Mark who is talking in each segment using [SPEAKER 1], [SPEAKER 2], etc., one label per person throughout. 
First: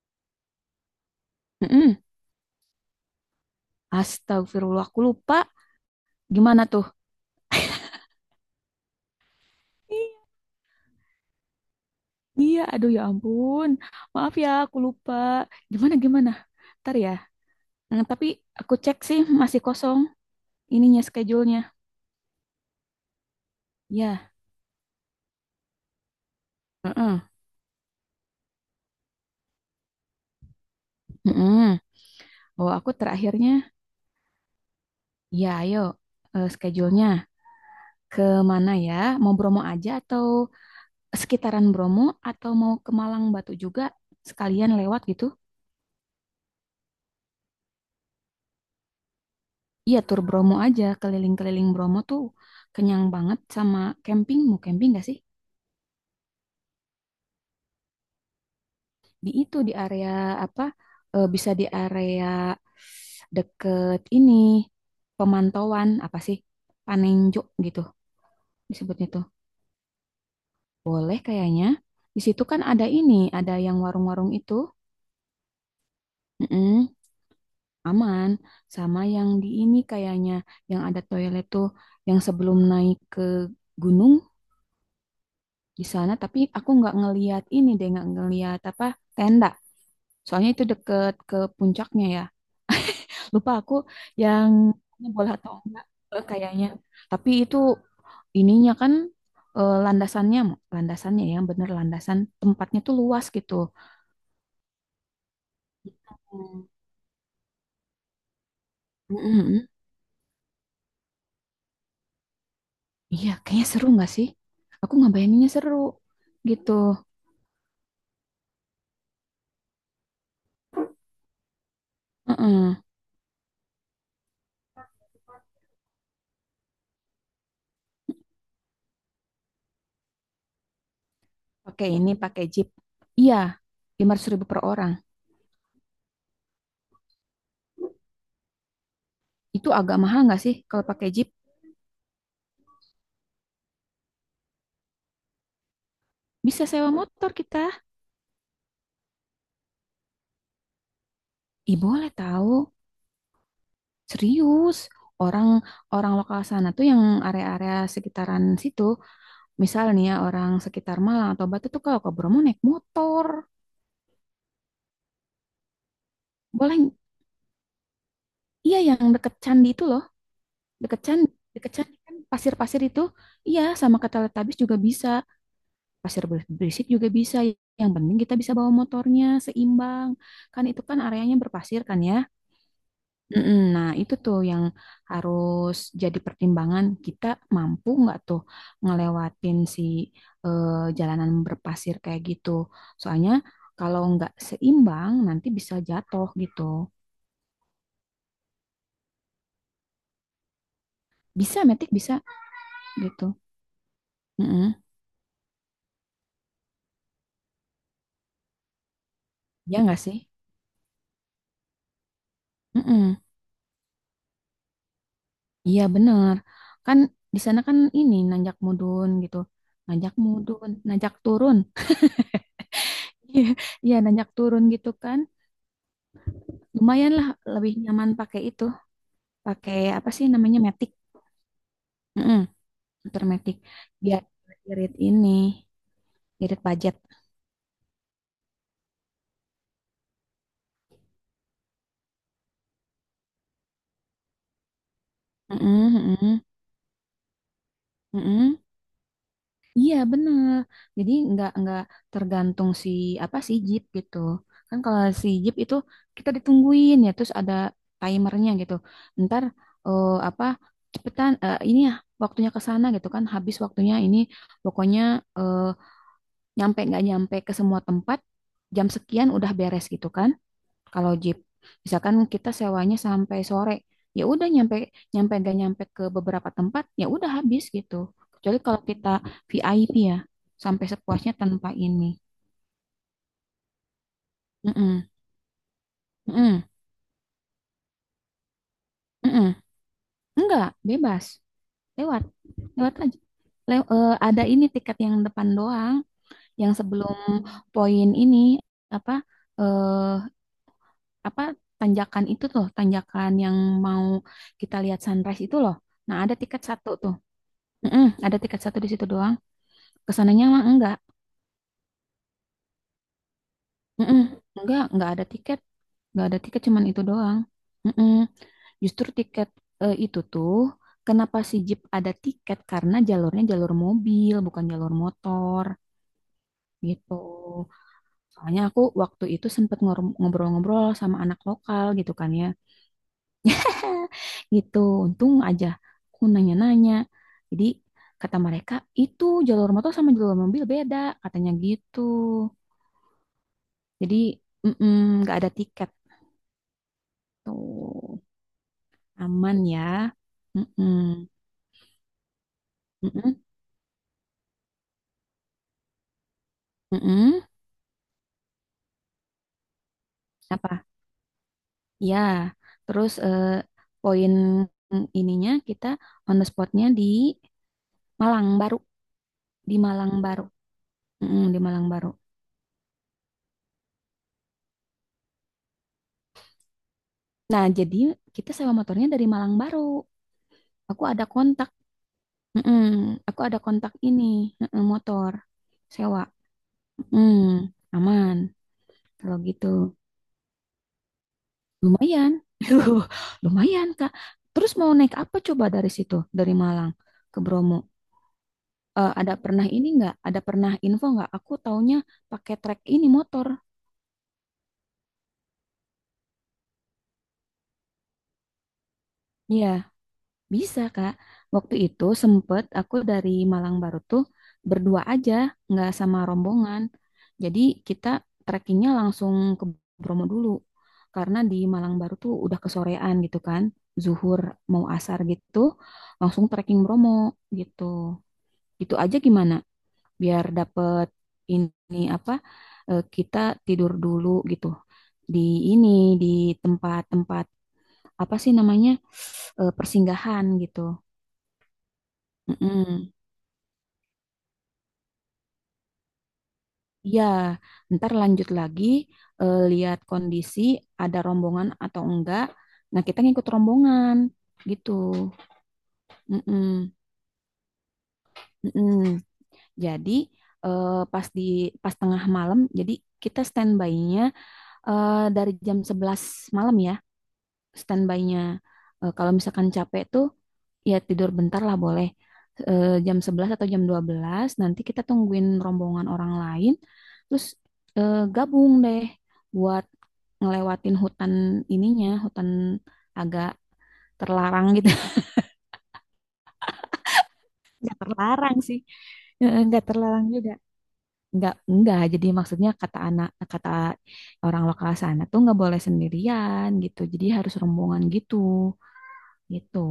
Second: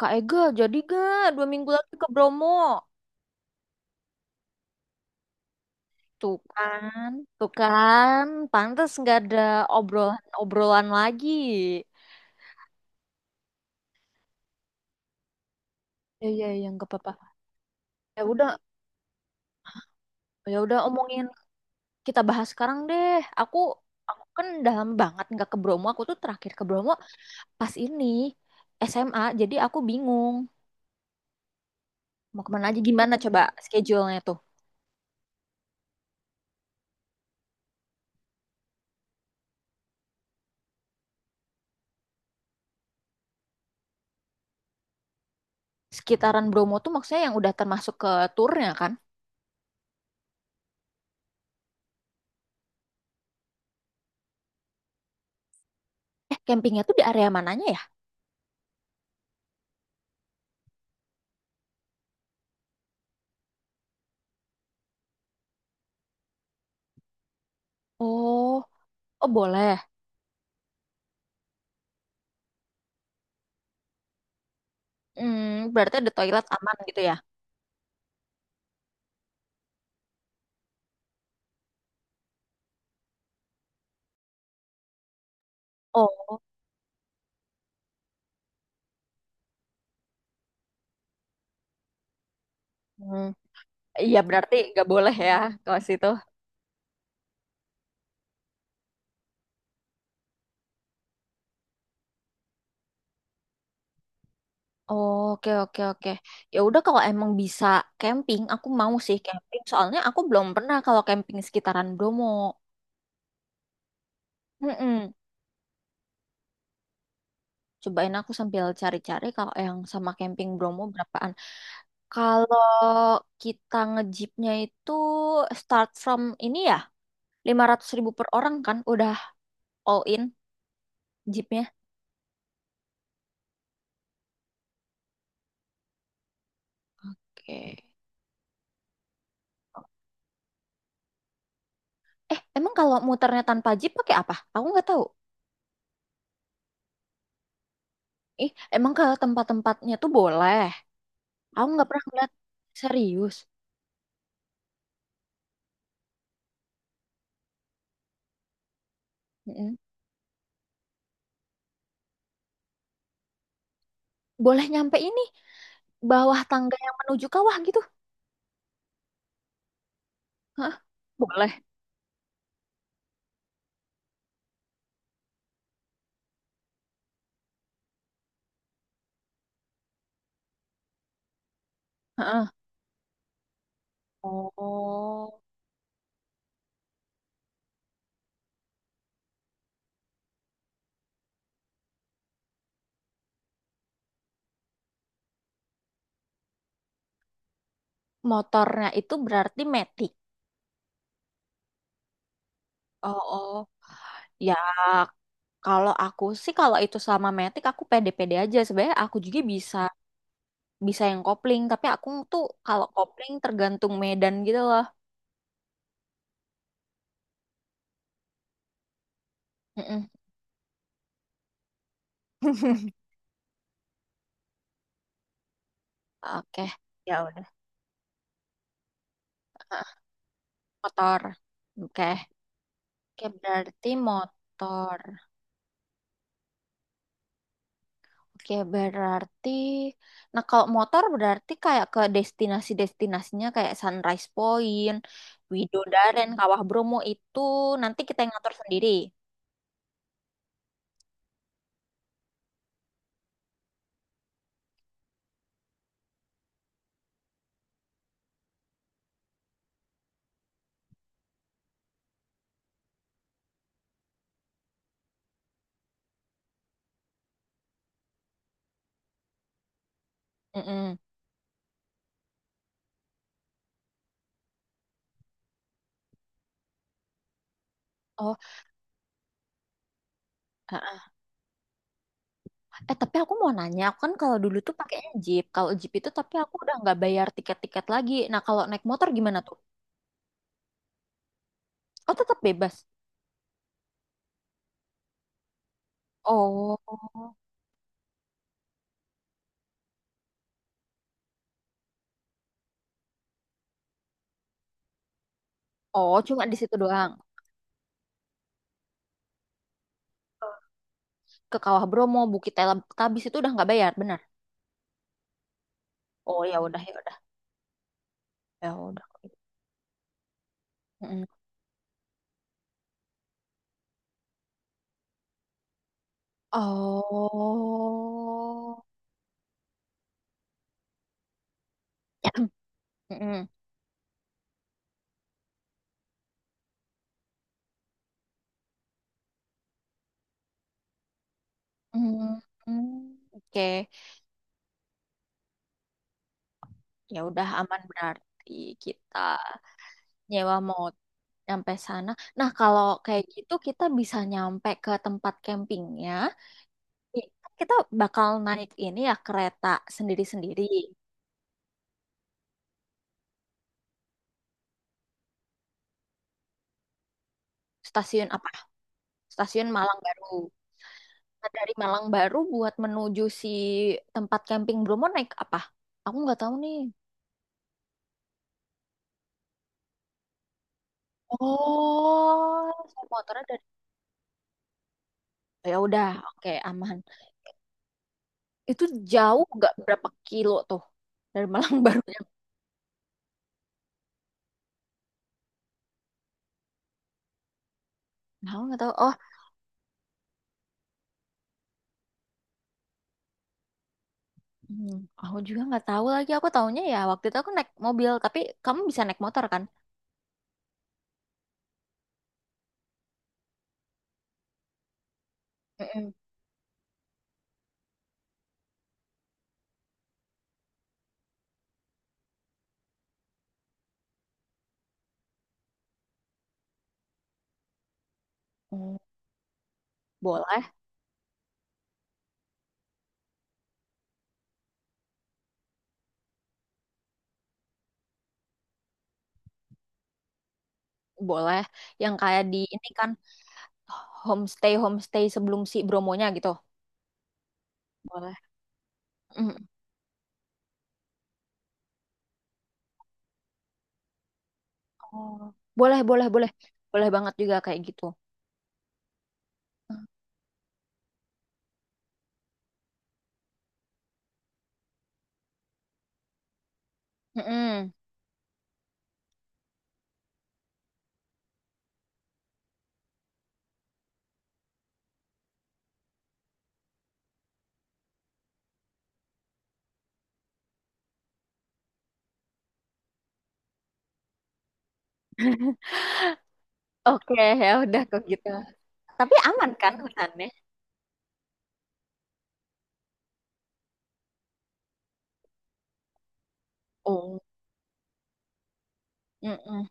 [SPEAKER 1] Kak Ega, jadi gak dua minggu lagi
[SPEAKER 2] Mm-mm.
[SPEAKER 1] ke Bromo?
[SPEAKER 2] Astagfirullah, aku lupa.
[SPEAKER 1] Tuh
[SPEAKER 2] Gimana tuh?
[SPEAKER 1] kan, tuh kan, pantas nggak ada
[SPEAKER 2] Ih,
[SPEAKER 1] obrolan-obrolan lagi.
[SPEAKER 2] iya, aduh ya ampun. Maaf ya, aku lupa. Gimana,
[SPEAKER 1] Iya
[SPEAKER 2] gimana?
[SPEAKER 1] iya, ya, nggak
[SPEAKER 2] Ntar
[SPEAKER 1] apa-apa.
[SPEAKER 2] ya.
[SPEAKER 1] Ya
[SPEAKER 2] Tapi
[SPEAKER 1] udah,
[SPEAKER 2] aku cek sih masih kosong
[SPEAKER 1] ya udah
[SPEAKER 2] ininya
[SPEAKER 1] omongin
[SPEAKER 2] schedule-nya.
[SPEAKER 1] kita bahas sekarang deh. Aku, aku
[SPEAKER 2] Ya,
[SPEAKER 1] kan dalam banget nggak ke Bromo. Aku tuh terakhir ke Bromo
[SPEAKER 2] heeh.
[SPEAKER 1] pas ini SMA. Jadi aku bingung
[SPEAKER 2] Heeh.
[SPEAKER 1] mau kemana
[SPEAKER 2] Oh,
[SPEAKER 1] aja.
[SPEAKER 2] aku
[SPEAKER 1] Gimana coba
[SPEAKER 2] terakhirnya.
[SPEAKER 1] schedule-nya tuh?
[SPEAKER 2] Ya, ayo schedule-nya ke mana ya? Mau Bromo aja atau sekitaran Bromo atau mau ke Malang Batu juga sekalian lewat gitu?
[SPEAKER 1] Sekitaran Bromo tuh maksudnya yang udah termasuk ke turnya kan?
[SPEAKER 2] Iya, tur Bromo aja, keliling-keliling Bromo tuh kenyang banget sama camping. Mau camping gak sih?
[SPEAKER 1] Campingnya tuh di area mananya ya?
[SPEAKER 2] Di itu, di area apa? Bisa di area deket ini, pemantauan, apa sih? Panenjuk gitu
[SPEAKER 1] Oh,
[SPEAKER 2] disebutnya tuh.
[SPEAKER 1] oh boleh.
[SPEAKER 2] Boleh kayaknya. Di situ kan ada ini, ada yang warung-warung itu.
[SPEAKER 1] Hmm, berarti ada toilet aman
[SPEAKER 2] Mm-mm,
[SPEAKER 1] gitu ya?
[SPEAKER 2] aman. Sama yang di ini kayaknya, yang ada toilet tuh, yang sebelum naik ke gunung, di sana tapi
[SPEAKER 1] Oh,
[SPEAKER 2] aku nggak ngeliat ini deh nggak ngeliat apa tenda soalnya itu deket ke puncaknya ya
[SPEAKER 1] hmm.
[SPEAKER 2] lupa aku
[SPEAKER 1] Iya
[SPEAKER 2] yang
[SPEAKER 1] berarti nggak boleh
[SPEAKER 2] boleh
[SPEAKER 1] ya
[SPEAKER 2] atau
[SPEAKER 1] kalau
[SPEAKER 2] enggak.
[SPEAKER 1] situ.
[SPEAKER 2] Kayaknya tapi itu ininya kan landasannya landasannya yang bener landasan tempatnya tuh luas gitu.
[SPEAKER 1] Oke oke oke. Ya
[SPEAKER 2] Hmm.
[SPEAKER 1] udah kalau emang bisa camping, aku mau sih camping.
[SPEAKER 2] Mm-mm.
[SPEAKER 1] Soalnya aku belum pernah kalau camping sekitaran Bromo.
[SPEAKER 2] Iya kayaknya seru nggak sih aku
[SPEAKER 1] Mm-mm.
[SPEAKER 2] nggak bayanginnya seru gitu.
[SPEAKER 1] Cobain aku sambil cari-cari kalau yang sama camping Bromo berapaan. Kalau
[SPEAKER 2] Mm-mm.
[SPEAKER 1] kita ngejipnya itu start from ini ya, 500 ribu per orang kan? Udah all in jeepnya.
[SPEAKER 2] Pakai ini pakai jeep, iya, 500.000 per orang,
[SPEAKER 1] Oke.
[SPEAKER 2] itu agak mahal nggak sih kalau pakai jeep?
[SPEAKER 1] Emang kalau muternya tanpa jeep pakai apa? Aku nggak tahu.
[SPEAKER 2] Bisa sewa motor kita.
[SPEAKER 1] Ih, emang kalau tempat-tempatnya tuh boleh. Aku
[SPEAKER 2] Ih,
[SPEAKER 1] nggak pernah
[SPEAKER 2] boleh
[SPEAKER 1] ngeliat
[SPEAKER 2] tahu.
[SPEAKER 1] serius.
[SPEAKER 2] Serius. Orang orang lokal sana tuh yang area-area sekitaran situ,
[SPEAKER 1] Mm-mm.
[SPEAKER 2] misal nih ya orang sekitar Malang atau Batu tuh kalau ke Bromo naik motor.
[SPEAKER 1] Boleh nyampe ini bawah tangga
[SPEAKER 2] Boleh.
[SPEAKER 1] yang menuju kawah gitu?
[SPEAKER 2] Iya, yang deket candi itu loh.
[SPEAKER 1] Hah?
[SPEAKER 2] Deket candi,
[SPEAKER 1] Boleh.
[SPEAKER 2] deket candi kan pasir-pasir itu. Iya, sama ke Teletubbies juga bisa. Pasir berisik juga bisa. Yang penting kita bisa bawa motornya seimbang. Kan itu kan areanya berpasir kan ya.
[SPEAKER 1] Heeh.
[SPEAKER 2] Mm-mm. Nah, itu tuh yang
[SPEAKER 1] Oh,
[SPEAKER 2] harus jadi pertimbangan kita, mampu nggak tuh ngelewatin si eh, jalanan berpasir kayak gitu. Soalnya kalau nggak seimbang nanti bisa jatuh gitu.
[SPEAKER 1] motornya itu berarti metik.
[SPEAKER 2] Bisa, metik bisa
[SPEAKER 1] Oh,
[SPEAKER 2] gitu.
[SPEAKER 1] oh. Ya,
[SPEAKER 2] Mm-mm.
[SPEAKER 1] kalau aku sih kalau itu sama metik aku pede-pede aja. Sebenarnya aku juga bisa
[SPEAKER 2] Ya nggak sih?
[SPEAKER 1] bisa yang kopling, tapi aku tuh kalau
[SPEAKER 2] Mm-mm.
[SPEAKER 1] kopling tergantung medan gitu loh.
[SPEAKER 2] Iya bener. Kan di sana kan ini nanjak mudun gitu.
[SPEAKER 1] Mm-mm.
[SPEAKER 2] Nanjak mudun, nanjak turun. Iya, iya, nanjak turun gitu kan.
[SPEAKER 1] Oke,
[SPEAKER 2] Lumayan
[SPEAKER 1] ya
[SPEAKER 2] lah
[SPEAKER 1] udah.
[SPEAKER 2] lebih nyaman pakai itu, pakai
[SPEAKER 1] Ah,
[SPEAKER 2] apa sih namanya, matic.
[SPEAKER 1] motor. Oke.
[SPEAKER 2] Mm-mm, motor
[SPEAKER 1] Oke,
[SPEAKER 2] matic
[SPEAKER 1] berarti
[SPEAKER 2] biar irit
[SPEAKER 1] motor.
[SPEAKER 2] ini, irit budget.
[SPEAKER 1] Oke, berarti nah kalau motor berarti kayak ke destinasi-destinasinya kayak Sunrise Point,
[SPEAKER 2] Mm-mm,
[SPEAKER 1] Widodaren,
[SPEAKER 2] mm-mm,
[SPEAKER 1] Kawah Bromo itu nanti kita yang ngatur
[SPEAKER 2] mm-mm.
[SPEAKER 1] sendiri.
[SPEAKER 2] Iya bener, jadi nggak tergantung si apa si Jeep gitu kan. Kalau si Jeep itu kita ditungguin ya, terus ada timernya gitu, ntar apa, cepetan, ini ya, waktunya ke sana gitu kan, habis waktunya ini pokoknya, eh, nyampe nggak nyampe ke semua tempat, jam sekian udah beres gitu kan.
[SPEAKER 1] Mm-mm.
[SPEAKER 2] Kalau jeep, misalkan kita sewanya sampai sore, ya udah nyampe nyampe gak nyampe ke beberapa tempat, ya udah habis gitu.
[SPEAKER 1] Oh,
[SPEAKER 2] Kecuali kalau kita VIP ya, sampai
[SPEAKER 1] heeh.
[SPEAKER 2] sepuasnya tanpa ini.
[SPEAKER 1] Tapi aku mau nanya, aku kan kalau dulu tuh
[SPEAKER 2] Mm-mm,
[SPEAKER 1] pakainya Jeep. Kalau Jeep itu tapi aku
[SPEAKER 2] mm-mm,
[SPEAKER 1] udah nggak bayar tiket-tiket lagi. Nah, kalau naik motor gimana
[SPEAKER 2] mm-mm.
[SPEAKER 1] tuh?
[SPEAKER 2] Enggak, bebas.
[SPEAKER 1] Oh,
[SPEAKER 2] Lewat,
[SPEAKER 1] tetap bebas.
[SPEAKER 2] lewat aja. Ada ini tiket yang depan doang, yang
[SPEAKER 1] Oh.
[SPEAKER 2] sebelum poin ini apa eh apa tanjakan itu tuh, tanjakan yang mau kita lihat sunrise itu loh.
[SPEAKER 1] Oh,
[SPEAKER 2] Nah, ada
[SPEAKER 1] cuma di
[SPEAKER 2] tiket
[SPEAKER 1] situ
[SPEAKER 2] satu
[SPEAKER 1] doang.
[SPEAKER 2] tuh. Mm-mm, ada tiket satu di situ doang. Kesananya mah enggak.
[SPEAKER 1] Ke Kawah Bromo, Bukit Tabis itu udah nggak bayar, benar?
[SPEAKER 2] Mm-mm, enggak ada tiket. Enggak ada
[SPEAKER 1] Oh ya
[SPEAKER 2] tiket
[SPEAKER 1] udah
[SPEAKER 2] cuman
[SPEAKER 1] ya
[SPEAKER 2] itu
[SPEAKER 1] udah
[SPEAKER 2] doang. Mm-mm.
[SPEAKER 1] ya
[SPEAKER 2] Justru
[SPEAKER 1] udah.
[SPEAKER 2] tiket itu tuh
[SPEAKER 1] Mm-mm.
[SPEAKER 2] kenapa si Jeep ada tiket karena jalurnya jalur mobil bukan jalur motor gitu. Soalnya aku
[SPEAKER 1] Oh,
[SPEAKER 2] waktu itu sempet ngobrol-ngobrol sama anak lokal gitu kan ya.
[SPEAKER 1] Mm-mm.
[SPEAKER 2] Gitu. Untung aja aku nanya-nanya. Jadi kata mereka itu jalur motor sama jalur mobil beda katanya gitu.
[SPEAKER 1] Mm-mm. Oke,
[SPEAKER 2] Jadi mm-mm, nggak ada tiket
[SPEAKER 1] ya udah aman
[SPEAKER 2] tuh,
[SPEAKER 1] berarti kita
[SPEAKER 2] aman ya.
[SPEAKER 1] nyewa mau
[SPEAKER 2] Mm-mm.
[SPEAKER 1] nyampe sana. Nah kalau kayak
[SPEAKER 2] Mm-mm.
[SPEAKER 1] gitu kita bisa nyampe ke tempat campingnya. I-
[SPEAKER 2] Mm-mm.
[SPEAKER 1] Kita bakal naik ini ya kereta sendiri-sendiri.
[SPEAKER 2] Apa? Ya. Terus poin ininya kita on the spotnya
[SPEAKER 1] Stasiun
[SPEAKER 2] Malang
[SPEAKER 1] apa?
[SPEAKER 2] Baru,
[SPEAKER 1] Stasiun
[SPEAKER 2] di
[SPEAKER 1] Malang
[SPEAKER 2] Malang
[SPEAKER 1] Baru.
[SPEAKER 2] Baru, mm-mm, di
[SPEAKER 1] Dari
[SPEAKER 2] Malang
[SPEAKER 1] Malang
[SPEAKER 2] Baru.
[SPEAKER 1] Baru buat menuju si tempat camping Bromo naik apa? Aku nggak tahu nih.
[SPEAKER 2] Nah, jadi kita sewa motornya dari Malang Baru. Aku ada kontak.
[SPEAKER 1] Oh, saya
[SPEAKER 2] Mm-mm. Aku
[SPEAKER 1] motornya
[SPEAKER 2] ada
[SPEAKER 1] dari.
[SPEAKER 2] kontak ini, mm-mm, motor
[SPEAKER 1] Oh, ya udah,
[SPEAKER 2] sewa.
[SPEAKER 1] oke aman.
[SPEAKER 2] Mm, aman
[SPEAKER 1] Itu
[SPEAKER 2] kalau
[SPEAKER 1] jauh nggak
[SPEAKER 2] gitu.
[SPEAKER 1] berapa kilo tuh dari Malang Baru?
[SPEAKER 2] Lumayan. Lumayan, Kak. Terus mau naik apa coba dari situ, dari Malang ke Bromo?
[SPEAKER 1] Aku nggak tahu.
[SPEAKER 2] Eh,
[SPEAKER 1] Oh,
[SPEAKER 2] ada pernah ini nggak? Ada pernah info nggak? Aku taunya pakai trek ini motor.
[SPEAKER 1] hmm, aku juga nggak tahu lagi. Aku taunya ya waktu itu aku naik mobil, tapi kamu bisa naik motor kan?
[SPEAKER 2] Iya, bisa, Kak. Waktu itu sempet aku dari Malang Baru tuh berdua aja, nggak
[SPEAKER 1] Mm-mm.
[SPEAKER 2] sama rombongan. Jadi kita trekkingnya langsung ke Bromo dulu. Karena di Malang Baru tuh udah kesorean gitu kan. Zuhur mau asar gitu, langsung trekking Bromo gitu. Gitu
[SPEAKER 1] Hmm,
[SPEAKER 2] aja gimana? Biar
[SPEAKER 1] boleh,
[SPEAKER 2] dapet ini apa? Kita tidur dulu gitu di ini, di tempat-tempat apa sih namanya, persinggahan gitu.
[SPEAKER 1] boleh. Yang kayak di ini kan
[SPEAKER 2] Mm-mm.
[SPEAKER 1] homestay homestay sebelum si Bromonya gitu.
[SPEAKER 2] Iya, ntar
[SPEAKER 1] Boleh.
[SPEAKER 2] lanjut lagi,
[SPEAKER 1] Mm-mm.
[SPEAKER 2] lihat kondisi ada rombongan atau enggak. Nah, kita ngikut rombongan gitu.
[SPEAKER 1] Oh, boleh, boleh, boleh.
[SPEAKER 2] Mm-mm.
[SPEAKER 1] Boleh banget juga kayak gitu.
[SPEAKER 2] Mm-mm. Jadi pas di pas tengah malam, jadi kita standby-nya dari jam 11 malam ya.
[SPEAKER 1] Mm-mm.
[SPEAKER 2] Standby-nya. Eh, kalau misalkan capek tuh ya tidur bentar lah boleh. Eh, jam 11 atau jam 12 nanti kita tungguin rombongan orang lain, terus gabung deh buat ngelewatin hutan ininya, hutan agak terlarang gitu.
[SPEAKER 1] Oke, ya
[SPEAKER 2] Nggak
[SPEAKER 1] udah kok gitu.
[SPEAKER 2] terlarang sih.
[SPEAKER 1] Tapi
[SPEAKER 2] Eh,
[SPEAKER 1] aman
[SPEAKER 2] nggak
[SPEAKER 1] kan
[SPEAKER 2] terlarang
[SPEAKER 1] hutannya?
[SPEAKER 2] juga. Nggak, nggak. Jadi maksudnya kata anak, kata orang lokal sana tuh nggak boleh sendirian gitu. Jadi
[SPEAKER 1] Oh,
[SPEAKER 2] harus rombongan gitu. Gitu.
[SPEAKER 1] mm-mm.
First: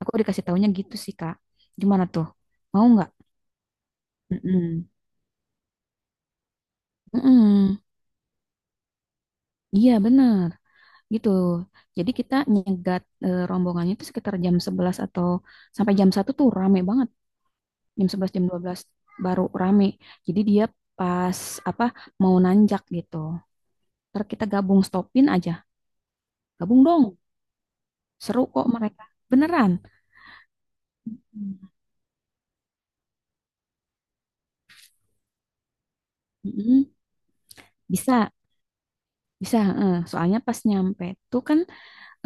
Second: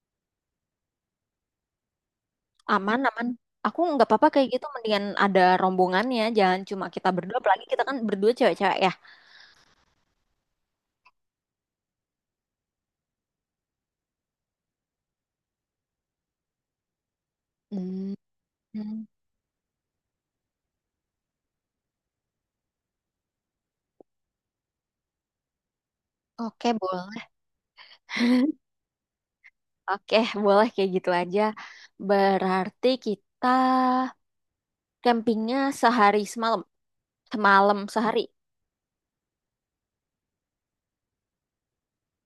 [SPEAKER 2] Aku dikasih taunya gitu sih, Kak. Gimana tuh? Mau
[SPEAKER 1] Aman,
[SPEAKER 2] nggak?
[SPEAKER 1] aman. Aku nggak apa-apa kayak gitu.
[SPEAKER 2] Mm-mm.
[SPEAKER 1] Mendingan ada rombongannya. Jangan cuma kita berdua. Apalagi
[SPEAKER 2] Mm-mm.
[SPEAKER 1] kita kan berdua cewek-cewek ya.
[SPEAKER 2] Iya, benar. Gitu. Jadi kita nyegat rombongannya itu sekitar jam 11 atau sampai jam 1 tuh rame banget. Jam
[SPEAKER 1] Mm.
[SPEAKER 2] 11 jam 12 baru rame. Jadi dia pas apa mau nanjak gitu. Ntar kita gabung stopin aja.
[SPEAKER 1] Oke,
[SPEAKER 2] Gabung dong.
[SPEAKER 1] boleh.
[SPEAKER 2] Seru kok mereka. Beneran.
[SPEAKER 1] Oke, boleh kayak gitu aja.
[SPEAKER 2] Hmm.
[SPEAKER 1] Berarti kita campingnya sehari semalam.
[SPEAKER 2] Mm-mm.
[SPEAKER 1] Semalam sehari.
[SPEAKER 2] Bisa, bisa. Eh. Soalnya pas nyampe tuh kan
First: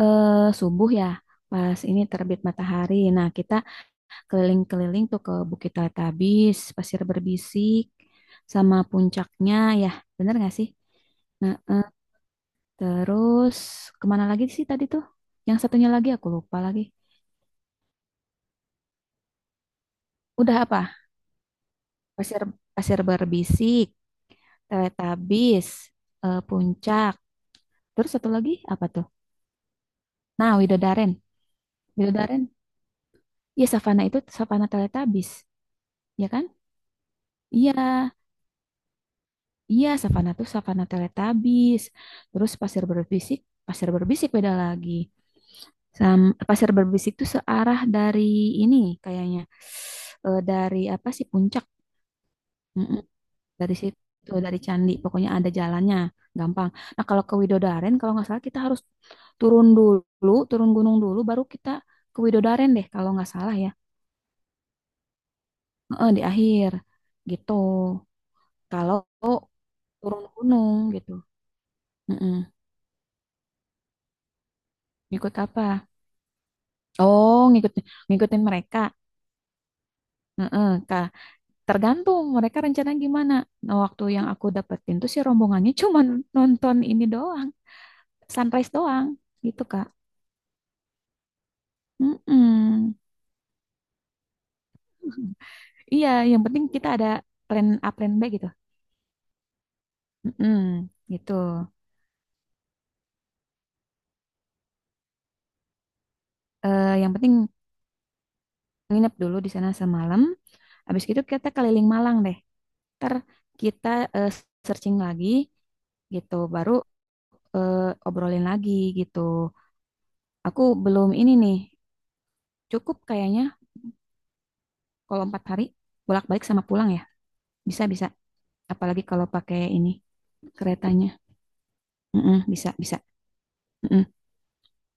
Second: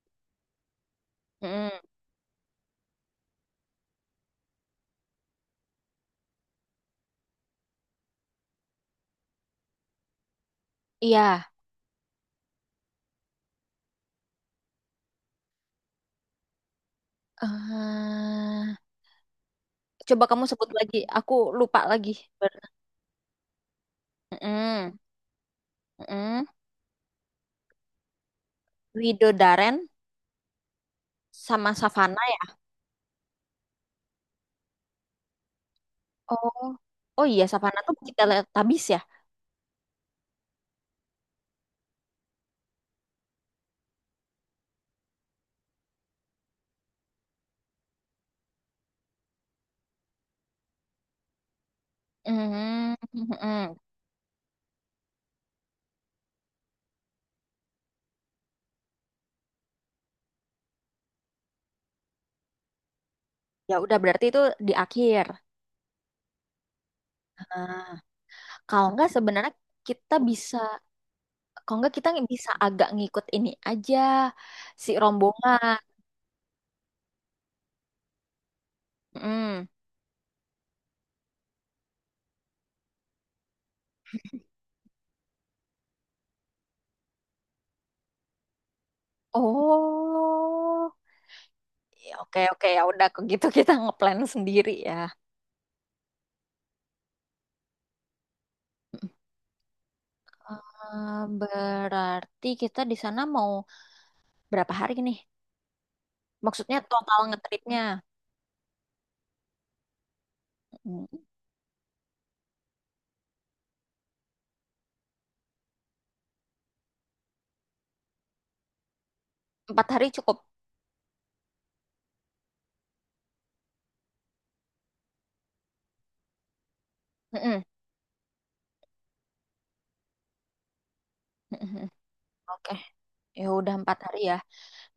[SPEAKER 2] subuh ya, pas
[SPEAKER 1] Mm.
[SPEAKER 2] ini terbit matahari. Nah, kita keliling-keliling tuh ke Bukit Teletubbies, Pasir Berbisik, sama puncaknya ya, bener gak sih?
[SPEAKER 1] Iya.
[SPEAKER 2] Nah, terus kemana lagi sih tadi tuh? Yang satunya lagi aku lupa lagi.
[SPEAKER 1] Eh, coba kamu
[SPEAKER 2] Udah
[SPEAKER 1] sebut
[SPEAKER 2] apa?
[SPEAKER 1] lagi. Aku lupa lagi.
[SPEAKER 2] Pasir
[SPEAKER 1] Ber-
[SPEAKER 2] Pasir Berbisik,
[SPEAKER 1] Mm,
[SPEAKER 2] Teletubbies,
[SPEAKER 1] mm.
[SPEAKER 2] puncak. Terus satu lagi apa tuh?
[SPEAKER 1] Widodaren
[SPEAKER 2] Nah, Widodaren.
[SPEAKER 1] sama Savana
[SPEAKER 2] Widodaren.
[SPEAKER 1] ya.
[SPEAKER 2] Iya, savana itu savana Teletubbies, ya kan?
[SPEAKER 1] Oh, oh iya
[SPEAKER 2] Iya,
[SPEAKER 1] Savana tuh kita lihat tabis ya.
[SPEAKER 2] iya, savana tuh savana teletabis. Terus pasir berbisik beda lagi. Pasir berbisik tuh searah dari ini kayaknya. Eh, dari apa sih puncak?
[SPEAKER 1] Mm,
[SPEAKER 2] Mm-mm.
[SPEAKER 1] mm,
[SPEAKER 2] Dari
[SPEAKER 1] mm.
[SPEAKER 2] situ, dari Candi. Pokoknya ada jalannya, gampang. Nah, kalau ke Widodaren, kalau nggak salah kita harus turun dulu, turun gunung dulu, baru kita ke Widodaren deh, kalau nggak salah ya.
[SPEAKER 1] Ya udah berarti itu di akhir.
[SPEAKER 2] Heeh, di akhir, gitu.
[SPEAKER 1] Nah, kalau
[SPEAKER 2] Kalau
[SPEAKER 1] nggak sebenarnya kita
[SPEAKER 2] turun
[SPEAKER 1] bisa,
[SPEAKER 2] gunung gitu.
[SPEAKER 1] kalau nggak kita
[SPEAKER 2] Mm-mm.
[SPEAKER 1] bisa agak ngikut ini aja si
[SPEAKER 2] Ikut
[SPEAKER 1] rombongan.
[SPEAKER 2] apa? Oh, ngikutin ngikutin mereka.
[SPEAKER 1] Mm.
[SPEAKER 2] Heeh, Kak. Tergantung mereka rencana gimana. Nah, waktu yang aku dapetin tuh si rombongannya cuma nonton ini doang, sunrise doang, gitu Kak.
[SPEAKER 1] Oh, ya oke oke ya
[SPEAKER 2] Mm-mm.
[SPEAKER 1] udah kalau gitu kita ngeplan sendiri ya.
[SPEAKER 2] Iya, yang penting kita ada plan A, plan B gitu. Mm-mm, gitu.
[SPEAKER 1] Berarti kita di sana mau berapa hari nih? Maksudnya
[SPEAKER 2] Eh, yang
[SPEAKER 1] total
[SPEAKER 2] penting
[SPEAKER 1] ngetripnya.
[SPEAKER 2] nginep dulu di sana semalam. Habis
[SPEAKER 1] Mm,
[SPEAKER 2] itu kita keliling Malang deh. Ntar kita eh, searching lagi gitu, baru obrolin lagi gitu.
[SPEAKER 1] 4 hari cukup.
[SPEAKER 2] Aku belum ini nih. Cukup kayaknya kalau 4 hari bolak-balik sama pulang ya.
[SPEAKER 1] Mm-mm.
[SPEAKER 2] Bisa bisa. Apalagi kalau pakai ini keretanya.
[SPEAKER 1] Mm-mm.
[SPEAKER 2] Mm-mm, bisa
[SPEAKER 1] Oke,
[SPEAKER 2] bisa.
[SPEAKER 1] ya udah empat
[SPEAKER 2] Mm-mm,
[SPEAKER 1] hari ya.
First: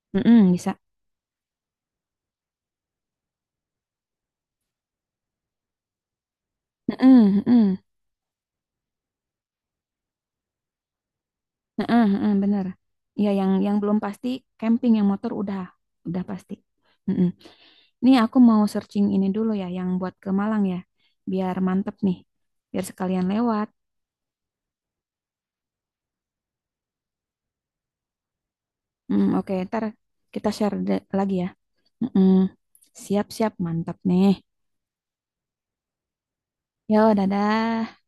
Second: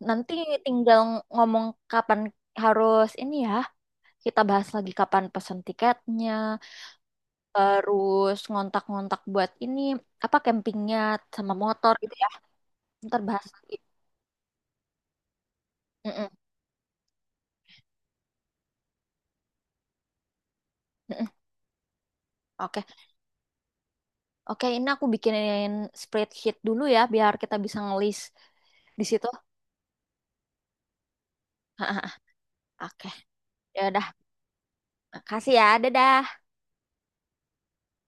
[SPEAKER 1] Nanti
[SPEAKER 2] mm-mm, bisa.
[SPEAKER 1] tinggal ngomong kapan harus ini ya. Kita bahas lagi kapan pesan tiketnya,
[SPEAKER 2] Mm-mm, mm-mm,
[SPEAKER 1] terus ngontak-ngontak buat ini apa campingnya sama motor
[SPEAKER 2] mm-mm,
[SPEAKER 1] gitu ya.
[SPEAKER 2] mm-mm, bener.
[SPEAKER 1] Ntar
[SPEAKER 2] Iya
[SPEAKER 1] bahas
[SPEAKER 2] yang
[SPEAKER 1] lagi.
[SPEAKER 2] yang belum pasti camping, yang motor udah
[SPEAKER 1] Mm-mm.
[SPEAKER 2] pasti. Mm-mm. Ini aku mau searching ini dulu ya yang buat ke Malang ya.
[SPEAKER 1] Mm-mm.
[SPEAKER 2] Biar mantep nih. Biar
[SPEAKER 1] Oke,
[SPEAKER 2] sekalian lewat.
[SPEAKER 1] oke, ini aku bikinin spreadsheet dulu ya, biar kita bisa ngelis di situ.
[SPEAKER 2] Mm, oke, ntar kita lagi ya. Mm-mm.
[SPEAKER 1] Oke,
[SPEAKER 2] Siap-siap,
[SPEAKER 1] ya
[SPEAKER 2] mantap
[SPEAKER 1] udah.
[SPEAKER 2] nih.
[SPEAKER 1] Makasih ya. Dadah.
[SPEAKER 2] Yo, dadah.